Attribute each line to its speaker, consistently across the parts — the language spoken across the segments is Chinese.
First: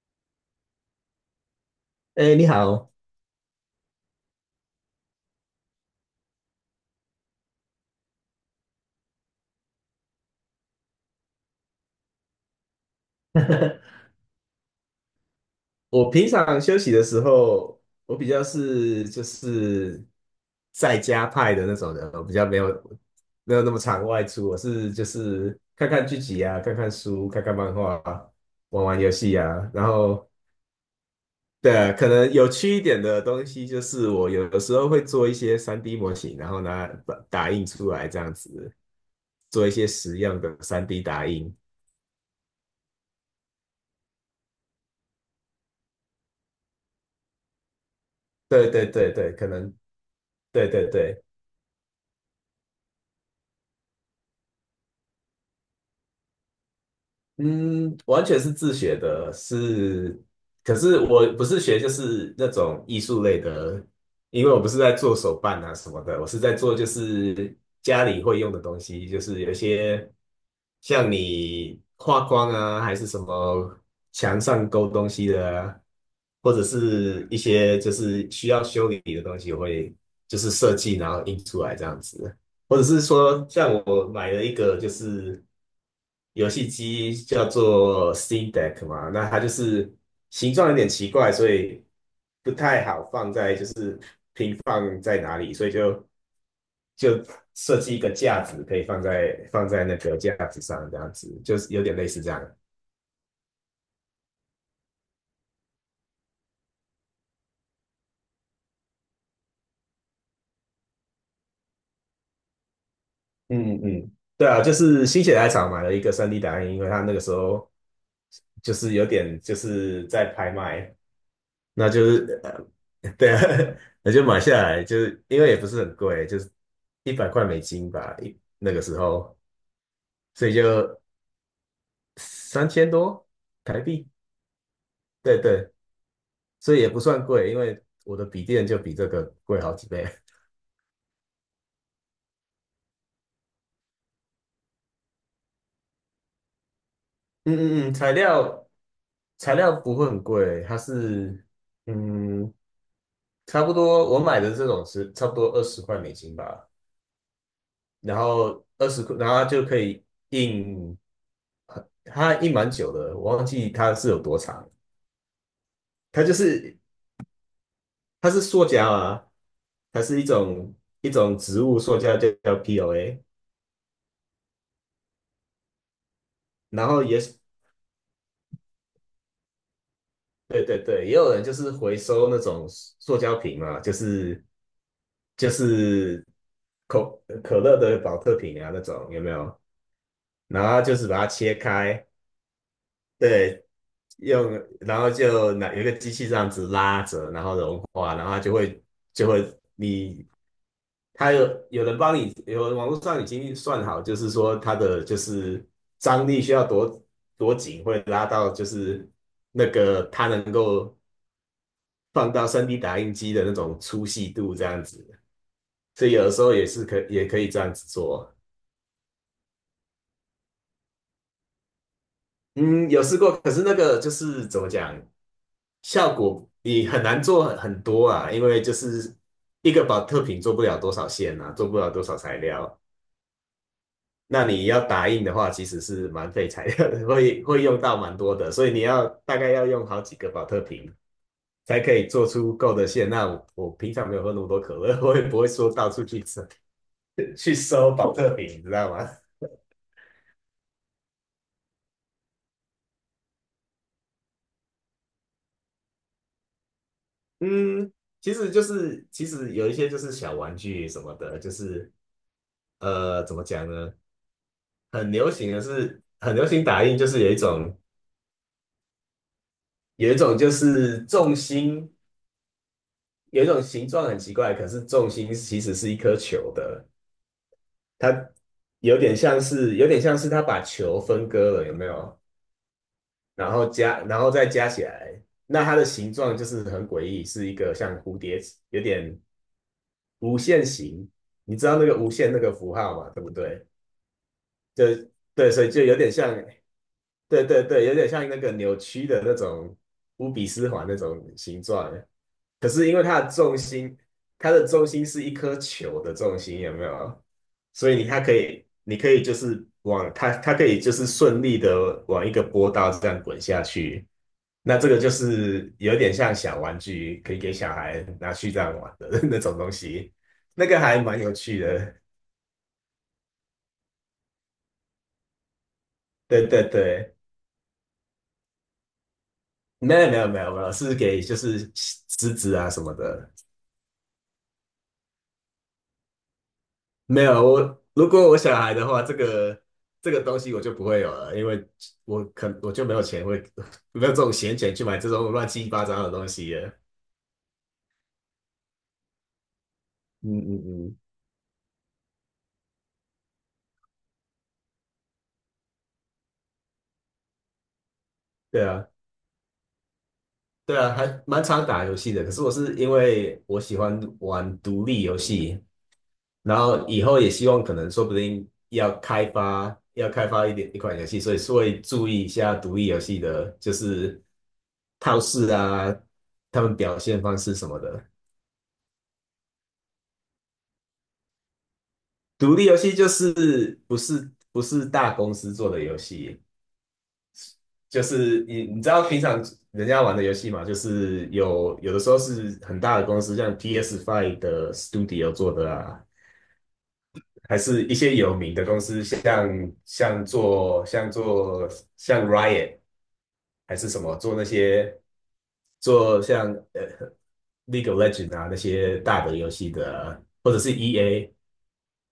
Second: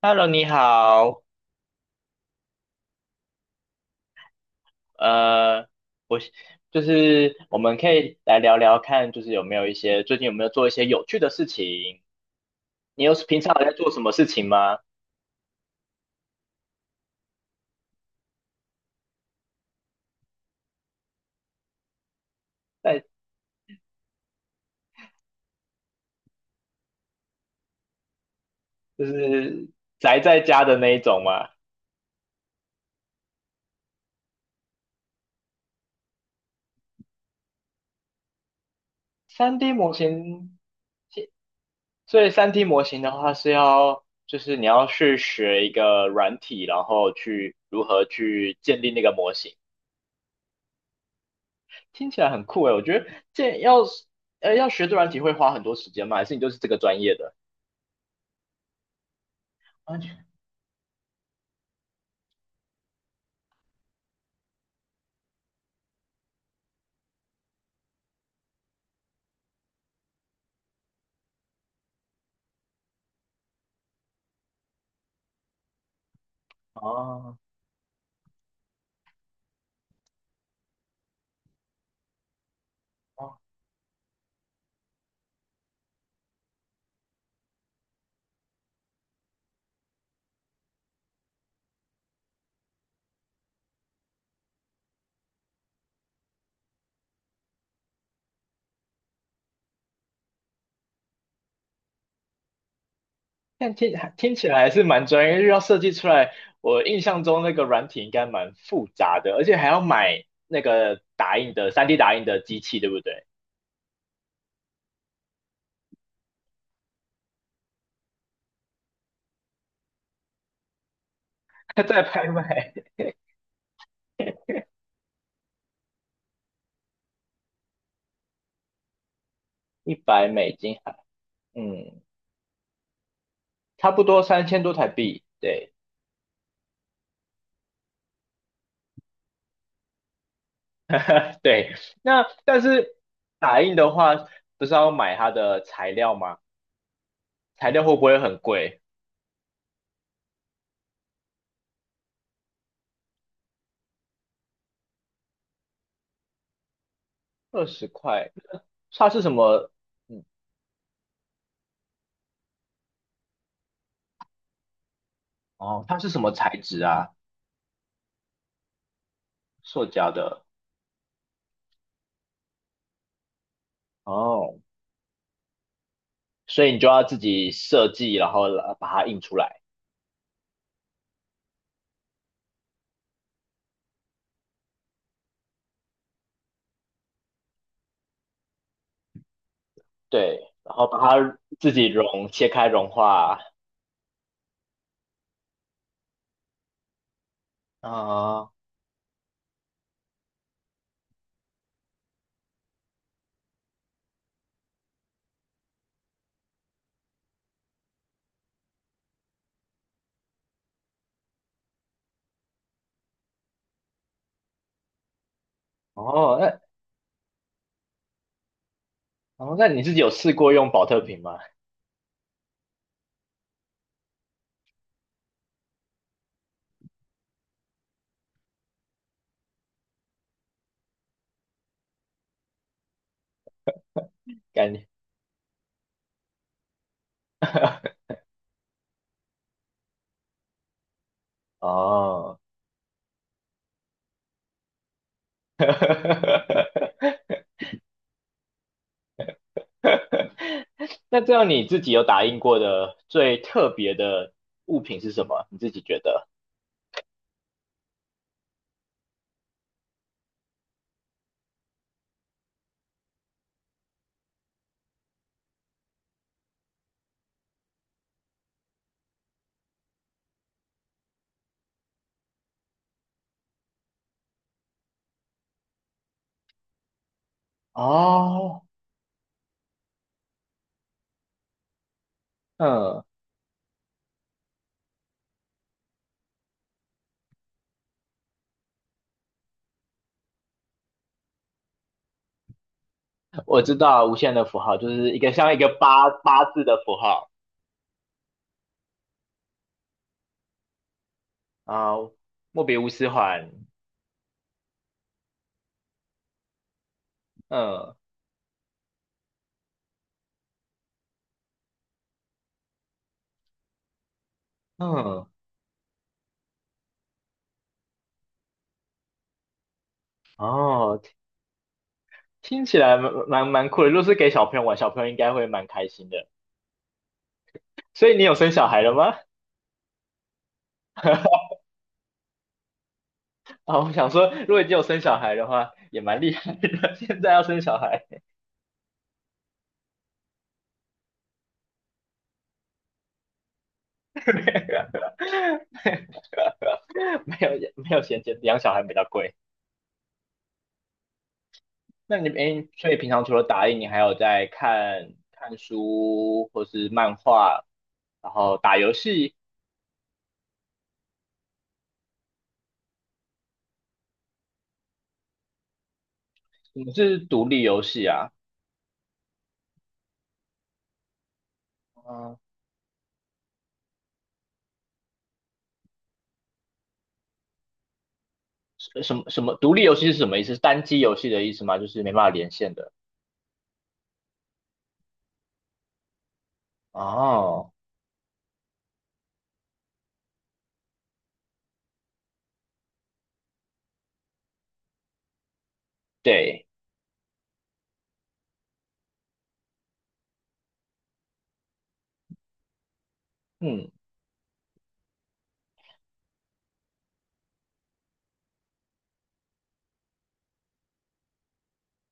Speaker 1: Hello，你好，
Speaker 2: 哎，你好，
Speaker 1: 呃，我就是我们可以来聊聊看，就是有没有一些最近有没有做一些有趣的事情？你平常有在做什 么事情吗？
Speaker 2: 我平常休息的时候，我比较是就是在家派的那种人，我比较没有
Speaker 1: 在
Speaker 2: 没有那么常外出，我是就是看看剧集啊，看看书，看看漫画啊，玩玩
Speaker 1: 就
Speaker 2: 游戏
Speaker 1: 是
Speaker 2: 啊，然
Speaker 1: 宅
Speaker 2: 后
Speaker 1: 在家的那一种吗？
Speaker 2: 对啊，可能有趣一点的东西就是我有的时候会做一些三 d 模型，然后拿打印出来这样子，
Speaker 1: 三
Speaker 2: 做一
Speaker 1: D
Speaker 2: 些
Speaker 1: 模
Speaker 2: 实用的
Speaker 1: 型。
Speaker 2: 三 d 打
Speaker 1: 其
Speaker 2: 印。
Speaker 1: 所以三 D 模型的话是要就是你要去学一个软体，然后去如何去
Speaker 2: 对
Speaker 1: 建
Speaker 2: 对
Speaker 1: 立那个
Speaker 2: 对对，
Speaker 1: 模
Speaker 2: 可
Speaker 1: 型，
Speaker 2: 能对对对。
Speaker 1: 听起来很酷诶，我觉得这要要学这软体会花很多时间吗？还是你就是这个专业的？
Speaker 2: 嗯，完全是自学的，是，可是我不是学就是那种艺术类的，因为我不是在做手办啊什么的，我是在做就是家里会用的东西，就是有一些像你画框啊，还是什么墙上勾东西的啊，或者是
Speaker 1: 哦。
Speaker 2: 一些就是需要修理的东西，我会就是设计然后印出来这样子。或者是
Speaker 1: 哦，
Speaker 2: 说，像我买了一个就是游戏机叫做 Steam Deck 嘛，那它就是形状有点奇怪，所以不太好放在就是平放在哪里，所以就就设计一个架子，可以放在放在那个架子上，这样子就是有点类似这样。
Speaker 1: 但听起来还是蛮专业，因为要设计出来。我印象中那个软体应该蛮复杂的，而且还要买那个打印的三 D 打印的机器，对不对？
Speaker 2: 嗯嗯，对啊，就是心血来潮买了一个 3D 打印，因为它那个时候就是有点就是在拍卖。那
Speaker 1: 在
Speaker 2: 就
Speaker 1: 拍
Speaker 2: 是
Speaker 1: 卖
Speaker 2: 对啊，那就买下来，就是因为也不是很贵，就是100块美金吧，一那个时候，
Speaker 1: 一百
Speaker 2: 所
Speaker 1: 美
Speaker 2: 以就
Speaker 1: 金还，嗯，
Speaker 2: 三千多台
Speaker 1: 差不
Speaker 2: 币，
Speaker 1: 多3000多台币。
Speaker 2: 对对，
Speaker 1: 对。
Speaker 2: 所以也不算贵，因为我的笔电就比这个贵好几倍。
Speaker 1: 对。那但是打印的话，不是要买它的材料吗？材料
Speaker 2: 嗯嗯嗯，
Speaker 1: 会不
Speaker 2: 材
Speaker 1: 会很
Speaker 2: 料
Speaker 1: 贵？
Speaker 2: 材料不会很贵，它是嗯差不多我买的这种是差不多20块美金吧，
Speaker 1: 二十
Speaker 2: 然
Speaker 1: 块，
Speaker 2: 后二十
Speaker 1: 它
Speaker 2: 块，
Speaker 1: 是
Speaker 2: 然
Speaker 1: 什
Speaker 2: 后它就
Speaker 1: 么？
Speaker 2: 可以
Speaker 1: 嗯。
Speaker 2: 印，它印蛮久的，我忘记它是有多长。
Speaker 1: 哦，它是什
Speaker 2: 它
Speaker 1: 么
Speaker 2: 就
Speaker 1: 材
Speaker 2: 是
Speaker 1: 质啊？
Speaker 2: 它是塑胶啊，
Speaker 1: 塑
Speaker 2: 它
Speaker 1: 胶
Speaker 2: 是一
Speaker 1: 的。
Speaker 2: 种一种植物塑胶，就叫 POA。
Speaker 1: 哦，所以你就
Speaker 2: 然
Speaker 1: 要
Speaker 2: 后
Speaker 1: 自
Speaker 2: 也
Speaker 1: 己设计，然后把它印出来，
Speaker 2: 对对对，也有人就是回收那种塑胶瓶嘛，就是可可乐的保特瓶啊那种有没有？
Speaker 1: 对，
Speaker 2: 然
Speaker 1: 然
Speaker 2: 后
Speaker 1: 后
Speaker 2: 就
Speaker 1: 把
Speaker 2: 是把它
Speaker 1: 它
Speaker 2: 切
Speaker 1: 自己
Speaker 2: 开，
Speaker 1: 切开融化
Speaker 2: 对，用，然后就拿有一个机器这样子拉着，然后融化，然后它
Speaker 1: 啊。
Speaker 2: 就会就会你，它有有人帮你，有网络上已经算好，就是说它的就是张力需要多紧，会拉到就是那个它能够放到三 d 打印机的那种粗细度这样子，所以有的
Speaker 1: 哦，
Speaker 2: 时候
Speaker 1: 那
Speaker 2: 也可以这样子做。
Speaker 1: 哦，你自己有试过用保特瓶吗？
Speaker 2: 嗯，有试过，可是那个就是怎么讲？效果你很难做很多啊，因为就是一个保特瓶做不了多少线啊，做不了多少材料。那你
Speaker 1: 感
Speaker 2: 要
Speaker 1: 觉
Speaker 2: 打印的话，其实是蛮费材料的，会用到蛮多的，所以你要大概要用好几个保特瓶才可以做
Speaker 1: 哦。
Speaker 2: 出够的线。那我，我平常没有喝那么多可乐，我也不会说 到处去搜 去收保特瓶，你知道吗？
Speaker 1: 那这样你自己有打印过的最特别的物品是什么？你自己觉得？
Speaker 2: 嗯，其实就是其实有一些就是小玩具什么的，就是怎么讲呢？很流行的是很流行打印，就是有一种就是重心，有一种形状很奇怪，可是重心其实是一颗球的，它
Speaker 1: 哦。
Speaker 2: 有点像是它把球分割了，有没有？
Speaker 1: 嗯，
Speaker 2: 然后加然后再加起来，那它的形状就是很诡异，是一个像蝴蝶，有点无限形。你知道那个无限那个符号嘛，对不
Speaker 1: 我
Speaker 2: 对？
Speaker 1: 知道无限的符号
Speaker 2: 就
Speaker 1: 就是一个
Speaker 2: 对，
Speaker 1: 像一
Speaker 2: 所
Speaker 1: 个
Speaker 2: 以就有
Speaker 1: 八
Speaker 2: 点像
Speaker 1: 八字的符号
Speaker 2: 对对对，有点像那个扭曲的那种乌比斯环那种形状，
Speaker 1: 啊，莫
Speaker 2: 可
Speaker 1: 比
Speaker 2: 是
Speaker 1: 乌
Speaker 2: 因为
Speaker 1: 斯
Speaker 2: 它的
Speaker 1: 环，
Speaker 2: 重心，它的重心是一颗球的重心，有没有？所
Speaker 1: 嗯。
Speaker 2: 以你它可以，你可以就是往它，它可以就是顺利的往一个波道这样滚下去。那这个就
Speaker 1: 嗯。
Speaker 2: 是有点像小玩具，可以给小孩拿去这样玩的 那种东西，那个还
Speaker 1: 哦，
Speaker 2: 蛮有趣的。
Speaker 1: 听起来蛮酷的。如果是给小朋友玩，小朋友应该会蛮开心的。
Speaker 2: 对对对，
Speaker 1: 所以你有生小孩了吗？
Speaker 2: 没有没有没有没有，是给就是狮子啊什么的。
Speaker 1: 啊，我想说，如果你有生小孩的话，也蛮厉害的。现
Speaker 2: 没
Speaker 1: 在要
Speaker 2: 有，
Speaker 1: 生小
Speaker 2: 我
Speaker 1: 孩，
Speaker 2: 如果我小孩的话，这个东西我就不会有了，因为我就没有钱会 没有这 种闲钱去买这种乱七八糟的东西了。
Speaker 1: 没有，没有衔接，养小孩比较贵。
Speaker 2: 嗯嗯嗯，
Speaker 1: 那你诶，所以平常除了打印，你还有在看看书或是漫画，然后
Speaker 2: 对
Speaker 1: 打
Speaker 2: 啊，
Speaker 1: 游戏。
Speaker 2: 对啊，还蛮常打游戏的。可是我是因为我喜欢玩独立游戏，然后
Speaker 1: 你
Speaker 2: 以
Speaker 1: 是
Speaker 2: 后也希
Speaker 1: 独立
Speaker 2: 望可
Speaker 1: 游
Speaker 2: 能说
Speaker 1: 戏
Speaker 2: 不
Speaker 1: 啊？
Speaker 2: 定要开发一款游戏，所以是会注意一下独立游戏的，就是套式啊，他们表现方式什么的。
Speaker 1: 什么独立游戏是什么意思？是单机游戏的意思吗？就是没办法连
Speaker 2: 独立
Speaker 1: 线
Speaker 2: 游
Speaker 1: 的。
Speaker 2: 戏就是不是大公司做的游戏，
Speaker 1: 哦。
Speaker 2: 就是你知道平常人家玩的游戏嘛，就是有的时候是很大的公司，像 P S Five 的 Studio 做的啊，
Speaker 1: 对。
Speaker 2: 还是一些有名的公司，像做像做像 Riot。还是
Speaker 1: 嗯
Speaker 2: 什么做那些做像呃 League of L E G E N D 啊那些大的游戏的，或者是 EA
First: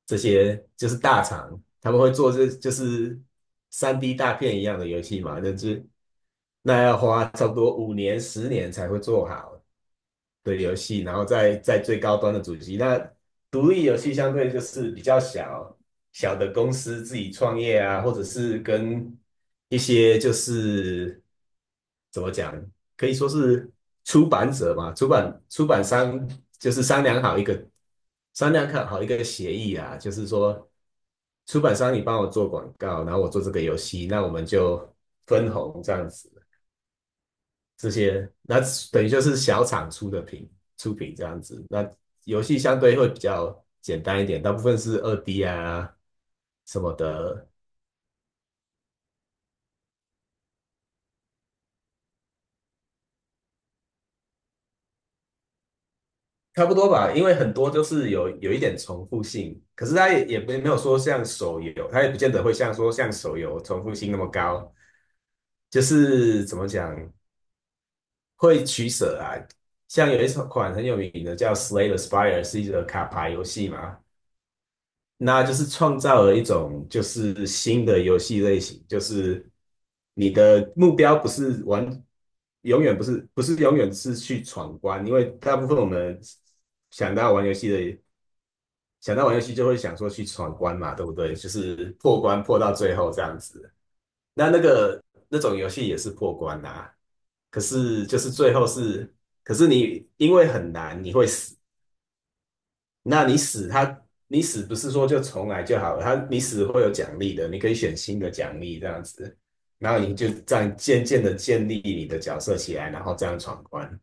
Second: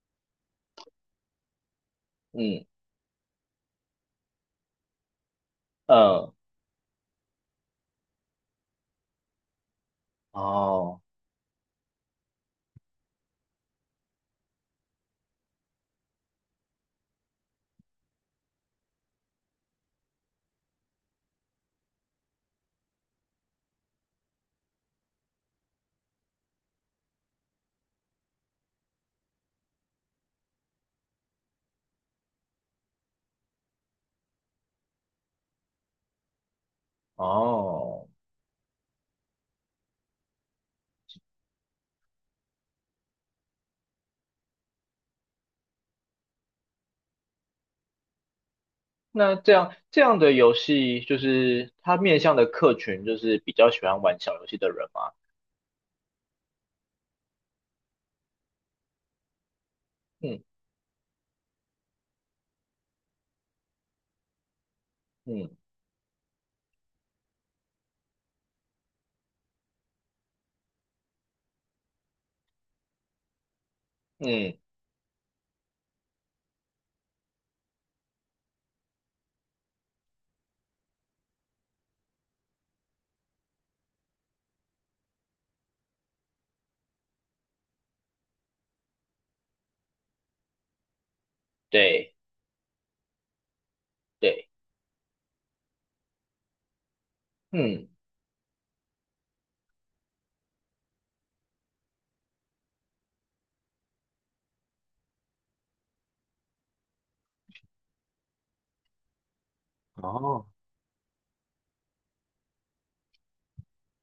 Speaker 2: 这些就是大厂，他们会做这
Speaker 1: 嗯
Speaker 2: 就是三 D 大片一样的游戏嘛，那就是
Speaker 1: 嗯。
Speaker 2: 要花差不多5年10年才会做好，的游
Speaker 1: 哦
Speaker 2: 戏，然后在最高端的主机。那独立游戏相对就是比较小的公司自己创业啊，或者是跟一些就是怎么讲，可以说是出版者嘛，出版商就是商量看好一个协议啊，就是说出版商你帮我做广告，然后我做这个游戏，那我们就分红这样子。这
Speaker 1: 哦，
Speaker 2: 些，那等于就是小厂出品这样子。那游戏相对会比较简单一点，大部分是二 D 啊什么的，
Speaker 1: 那这样的游戏，就是它面向的客群，就是比较喜欢玩小游戏的人吗？
Speaker 2: 差不多吧。因为很多就是有一点重复性，可是它也
Speaker 1: 嗯
Speaker 2: 没有说像手游，它也不见得会像说像手游重复性那么高。
Speaker 1: 嗯
Speaker 2: 就是怎么讲，会取舍啊。像有一款很有名的叫《Slay the Spire》,是一个卡牌游戏嘛。
Speaker 1: 嗯。
Speaker 2: 那就是创造了一种就是新的游戏类型，就是你的目标不是玩，永远不是永远是去闯关，因为大部分我们想到玩游戏的，想到玩游戏就会想说去闯关嘛，对不对？就是
Speaker 1: 对
Speaker 2: 破关破到最后这样子。
Speaker 1: 对。
Speaker 2: 那那个那种游戏也是破关啊，可
Speaker 1: 嗯。
Speaker 2: 是就是最后是，可是你因为很难，你会死。那你死他，你死不是说就重来就好了，他你死会有奖励的，你可以选新的奖励这样子，然后你就
Speaker 1: 哦，
Speaker 2: 这样渐渐的建立你的角色起来，然后这样闯关。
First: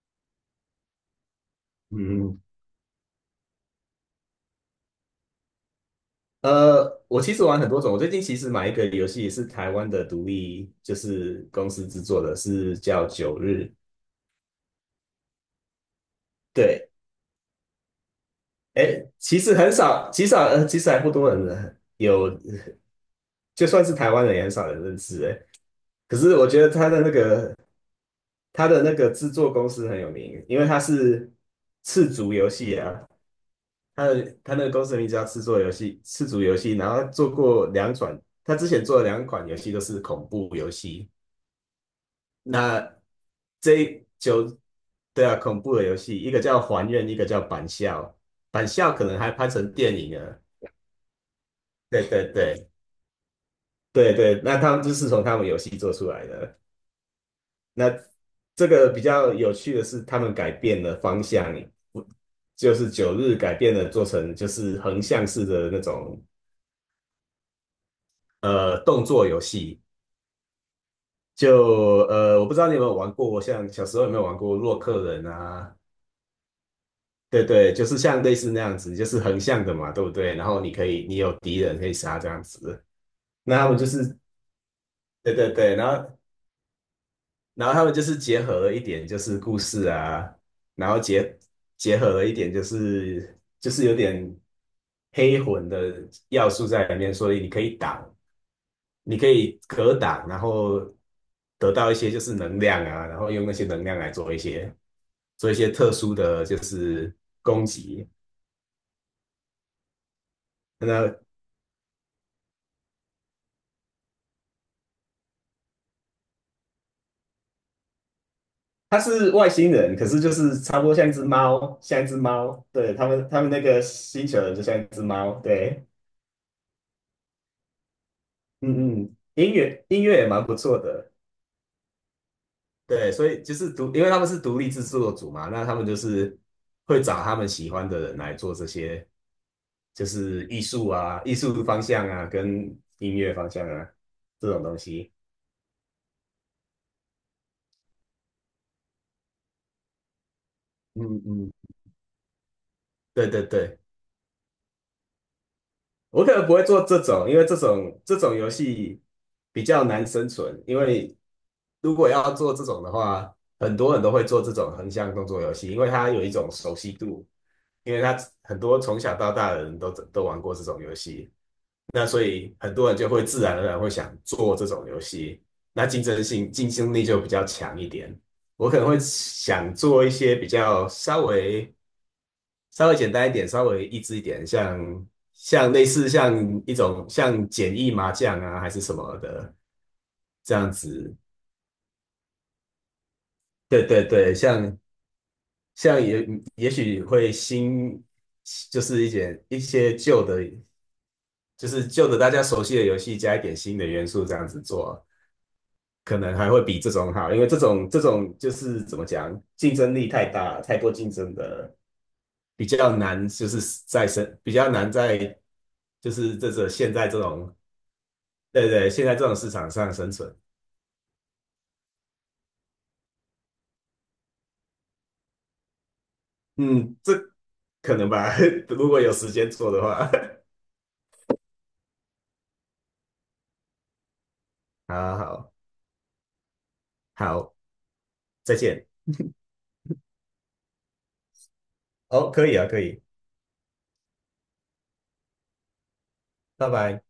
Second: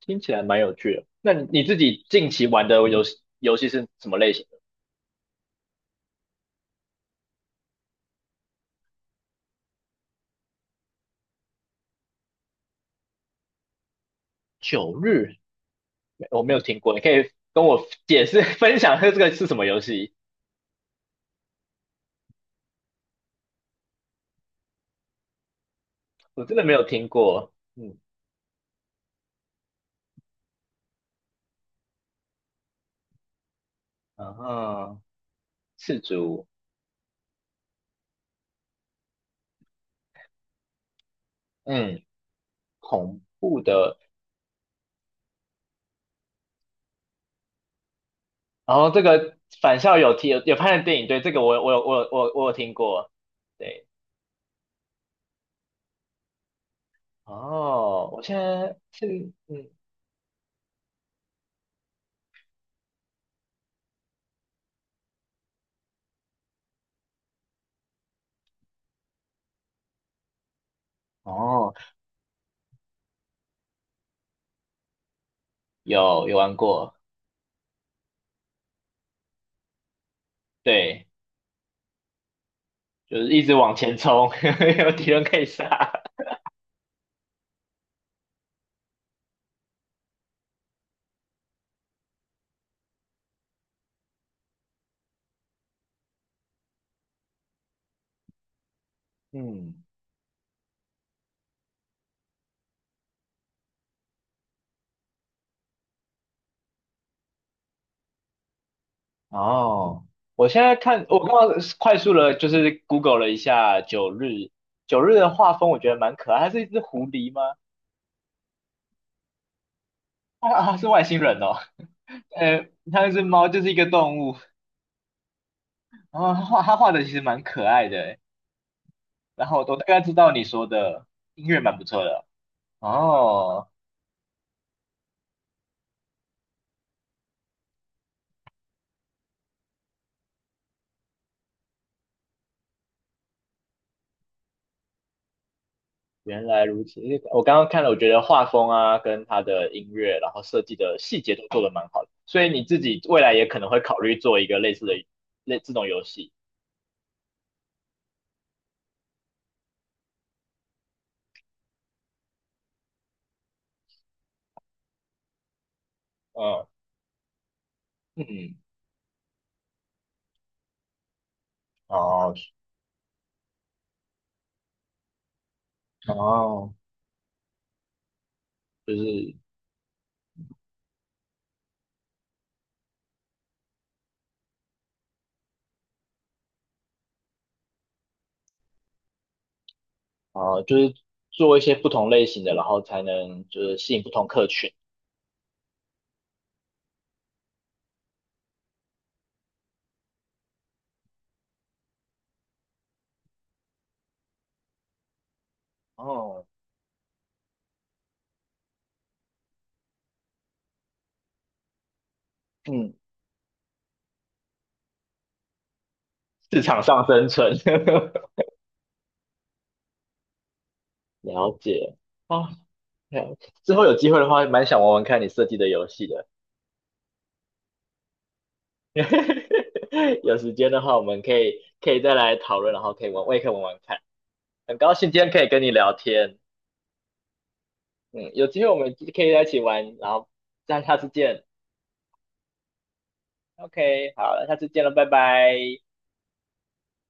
Speaker 1: 听起来蛮有趣的。那你自己近
Speaker 2: 嗯，
Speaker 1: 期玩的游戏是什么类型的？
Speaker 2: 我其实玩很多种，我最近其实买一个游戏是台湾的独立，就是公司制作的，是叫《九日》。
Speaker 1: 九日，没我没有听
Speaker 2: 对，
Speaker 1: 过，你可以跟我解释 分
Speaker 2: 哎，
Speaker 1: 享一下这个
Speaker 2: 其
Speaker 1: 是
Speaker 2: 实
Speaker 1: 什么
Speaker 2: 很
Speaker 1: 游
Speaker 2: 少，
Speaker 1: 戏？
Speaker 2: 极少，其实还不多人有，就算是台湾人也很少人认识，哎。可是
Speaker 1: 我
Speaker 2: 我
Speaker 1: 真
Speaker 2: 觉
Speaker 1: 的
Speaker 2: 得
Speaker 1: 没有
Speaker 2: 他的
Speaker 1: 听
Speaker 2: 那
Speaker 1: 过。
Speaker 2: 个
Speaker 1: 嗯。
Speaker 2: 制作公司很有名，因为他是赤足游戏啊，他
Speaker 1: 然
Speaker 2: 的他那个公司的
Speaker 1: 后
Speaker 2: 名字叫赤足游
Speaker 1: 赤
Speaker 2: 戏，赤足
Speaker 1: 足。
Speaker 2: 游戏，然后他做过两款，他之前做的两款游戏都是恐怖游戏。
Speaker 1: 嗯。
Speaker 2: 那
Speaker 1: 恐怖
Speaker 2: 这
Speaker 1: 的。
Speaker 2: 一就对啊，恐怖的游戏，一个叫《还愿》，一个叫《板校》，《板
Speaker 1: 然后
Speaker 2: 校》
Speaker 1: 这
Speaker 2: 可能还
Speaker 1: 个
Speaker 2: 拍成
Speaker 1: 返
Speaker 2: 电
Speaker 1: 校
Speaker 2: 影
Speaker 1: 有
Speaker 2: 了。
Speaker 1: 有拍的电影，对，这个我有我有我
Speaker 2: 对
Speaker 1: 有
Speaker 2: 对
Speaker 1: 我有我有
Speaker 2: 对
Speaker 1: 听过。对。
Speaker 2: 对对，那他们就是从他们游戏做出来的。那
Speaker 1: 哦，我现
Speaker 2: 这
Speaker 1: 在
Speaker 2: 个比
Speaker 1: 是
Speaker 2: 较有
Speaker 1: 嗯。
Speaker 2: 趣的是，他们改变了方向，不就是九日改变了做成就是横向式的那种动作游戏。
Speaker 1: 哦。
Speaker 2: 我不知道你有没有玩过，像小时候有没有玩过洛克人啊？
Speaker 1: 有玩过。
Speaker 2: 对对，就是像类似那样子，就是横向的嘛，对不对？然后你可以，
Speaker 1: 对，
Speaker 2: 你有敌人可以杀这样子。
Speaker 1: 就是一直
Speaker 2: 那他
Speaker 1: 往
Speaker 2: 们就
Speaker 1: 前
Speaker 2: 是
Speaker 1: 冲，有敌人
Speaker 2: 对
Speaker 1: 可以
Speaker 2: 对对，然
Speaker 1: 杀。
Speaker 2: 后然后他们就是结合了一点就是故事啊，然后结合了一点就是就是有点黑魂的要素在里面，所以你可以挡，你可以
Speaker 1: 嗯。
Speaker 2: 格挡，然后得到一些就是能量啊，然后用那些能量来做一些特殊的就是攻击。
Speaker 1: 哦，我现在看，我刚
Speaker 2: 那
Speaker 1: 刚快速的，就是 Google 了一下九日，九日的画风，我觉得蛮可爱。它是一只狐狸吗？
Speaker 2: 他是外星人，可是就
Speaker 1: 啊
Speaker 2: 是
Speaker 1: 啊，
Speaker 2: 差不
Speaker 1: 是
Speaker 2: 多
Speaker 1: 外
Speaker 2: 像一
Speaker 1: 星
Speaker 2: 只
Speaker 1: 人哦。
Speaker 2: 猫，像一只猫。对，他
Speaker 1: 它是
Speaker 2: 们，他
Speaker 1: 猫，
Speaker 2: 们那
Speaker 1: 就是一
Speaker 2: 个
Speaker 1: 个动
Speaker 2: 星
Speaker 1: 物。
Speaker 2: 球人就像一只猫。对，
Speaker 1: 然后它画的其实蛮可爱的欸。
Speaker 2: 嗯嗯，
Speaker 1: 然
Speaker 2: 音
Speaker 1: 后我大
Speaker 2: 乐
Speaker 1: 概
Speaker 2: 音
Speaker 1: 知
Speaker 2: 乐也
Speaker 1: 道你
Speaker 2: 蛮不
Speaker 1: 说
Speaker 2: 错
Speaker 1: 的
Speaker 2: 的，
Speaker 1: 音乐蛮不错的。
Speaker 2: 对，所以就
Speaker 1: 哦，
Speaker 2: 是独，因为他们是独立制作组嘛，那他们就是会找他们喜欢的人来做这些，就是艺术啊、艺术方向啊，跟音乐方向啊这种东西。
Speaker 1: 原来如此。我刚刚看了，我觉得画风啊，跟它的音乐，然后设计的细
Speaker 2: 嗯
Speaker 1: 节都
Speaker 2: 嗯，
Speaker 1: 做得蛮好的。所以你自己未
Speaker 2: 对
Speaker 1: 来
Speaker 2: 对
Speaker 1: 也可能
Speaker 2: 对。
Speaker 1: 会考虑做一个类似的这种游
Speaker 2: 我
Speaker 1: 戏。
Speaker 2: 可能不会做这种，因为这种游戏比较难生存。因为如果要做这种的话，很多人都会做这种横向动作游戏，因为它有一种
Speaker 1: 嗯
Speaker 2: 熟悉度，因为它
Speaker 1: 嗯。
Speaker 2: 很多从小到大的人都玩过这种游戏，那所
Speaker 1: 哦
Speaker 2: 以很多人就会自然而然会想做这种游戏，那竞争性竞
Speaker 1: 哦，
Speaker 2: 争力就比较强一点。我可能
Speaker 1: 就
Speaker 2: 会
Speaker 1: 是
Speaker 2: 想做一些比较稍微简单一点，稍微益智一点，像类似像一种像简易麻将啊，还是什么的这
Speaker 1: 哦，
Speaker 2: 样
Speaker 1: 就是
Speaker 2: 子。
Speaker 1: 做一些不同类型的，然后才能就是
Speaker 2: 对
Speaker 1: 吸引
Speaker 2: 对
Speaker 1: 不同
Speaker 2: 对，
Speaker 1: 客群。
Speaker 2: 像也许会新，就是一点一些旧的，就是旧的大家熟悉的游戏加一点新的元素这样子做。可能
Speaker 1: 哦。
Speaker 2: 还会比这种好，因为这种就是怎么讲，竞争力太大，太多竞争的，比
Speaker 1: 嗯。
Speaker 2: 较难，就是在生比较难在就是这
Speaker 1: 市
Speaker 2: 这
Speaker 1: 场
Speaker 2: 现
Speaker 1: 上
Speaker 2: 在这
Speaker 1: 生
Speaker 2: 种
Speaker 1: 存。
Speaker 2: 对对现在这种市场上生存，
Speaker 1: 了解。哦，了解之后有机会的话，蛮想玩玩看你设计的游戏的。
Speaker 2: 嗯，这可能吧，如果有时间做的话，
Speaker 1: 有时间的话，我们可以再来讨论，然后可以玩，我也可以玩玩看。很高 兴
Speaker 2: 好
Speaker 1: 今天可以
Speaker 2: 好
Speaker 1: 跟你聊天，
Speaker 2: 好，
Speaker 1: 嗯，有
Speaker 2: 再
Speaker 1: 机会我
Speaker 2: 见，
Speaker 1: 们可以在一起玩，然后这样下次见。
Speaker 2: 哦，可以啊，可以，
Speaker 1: OK，好了，下次见了，拜拜。
Speaker 2: 拜拜。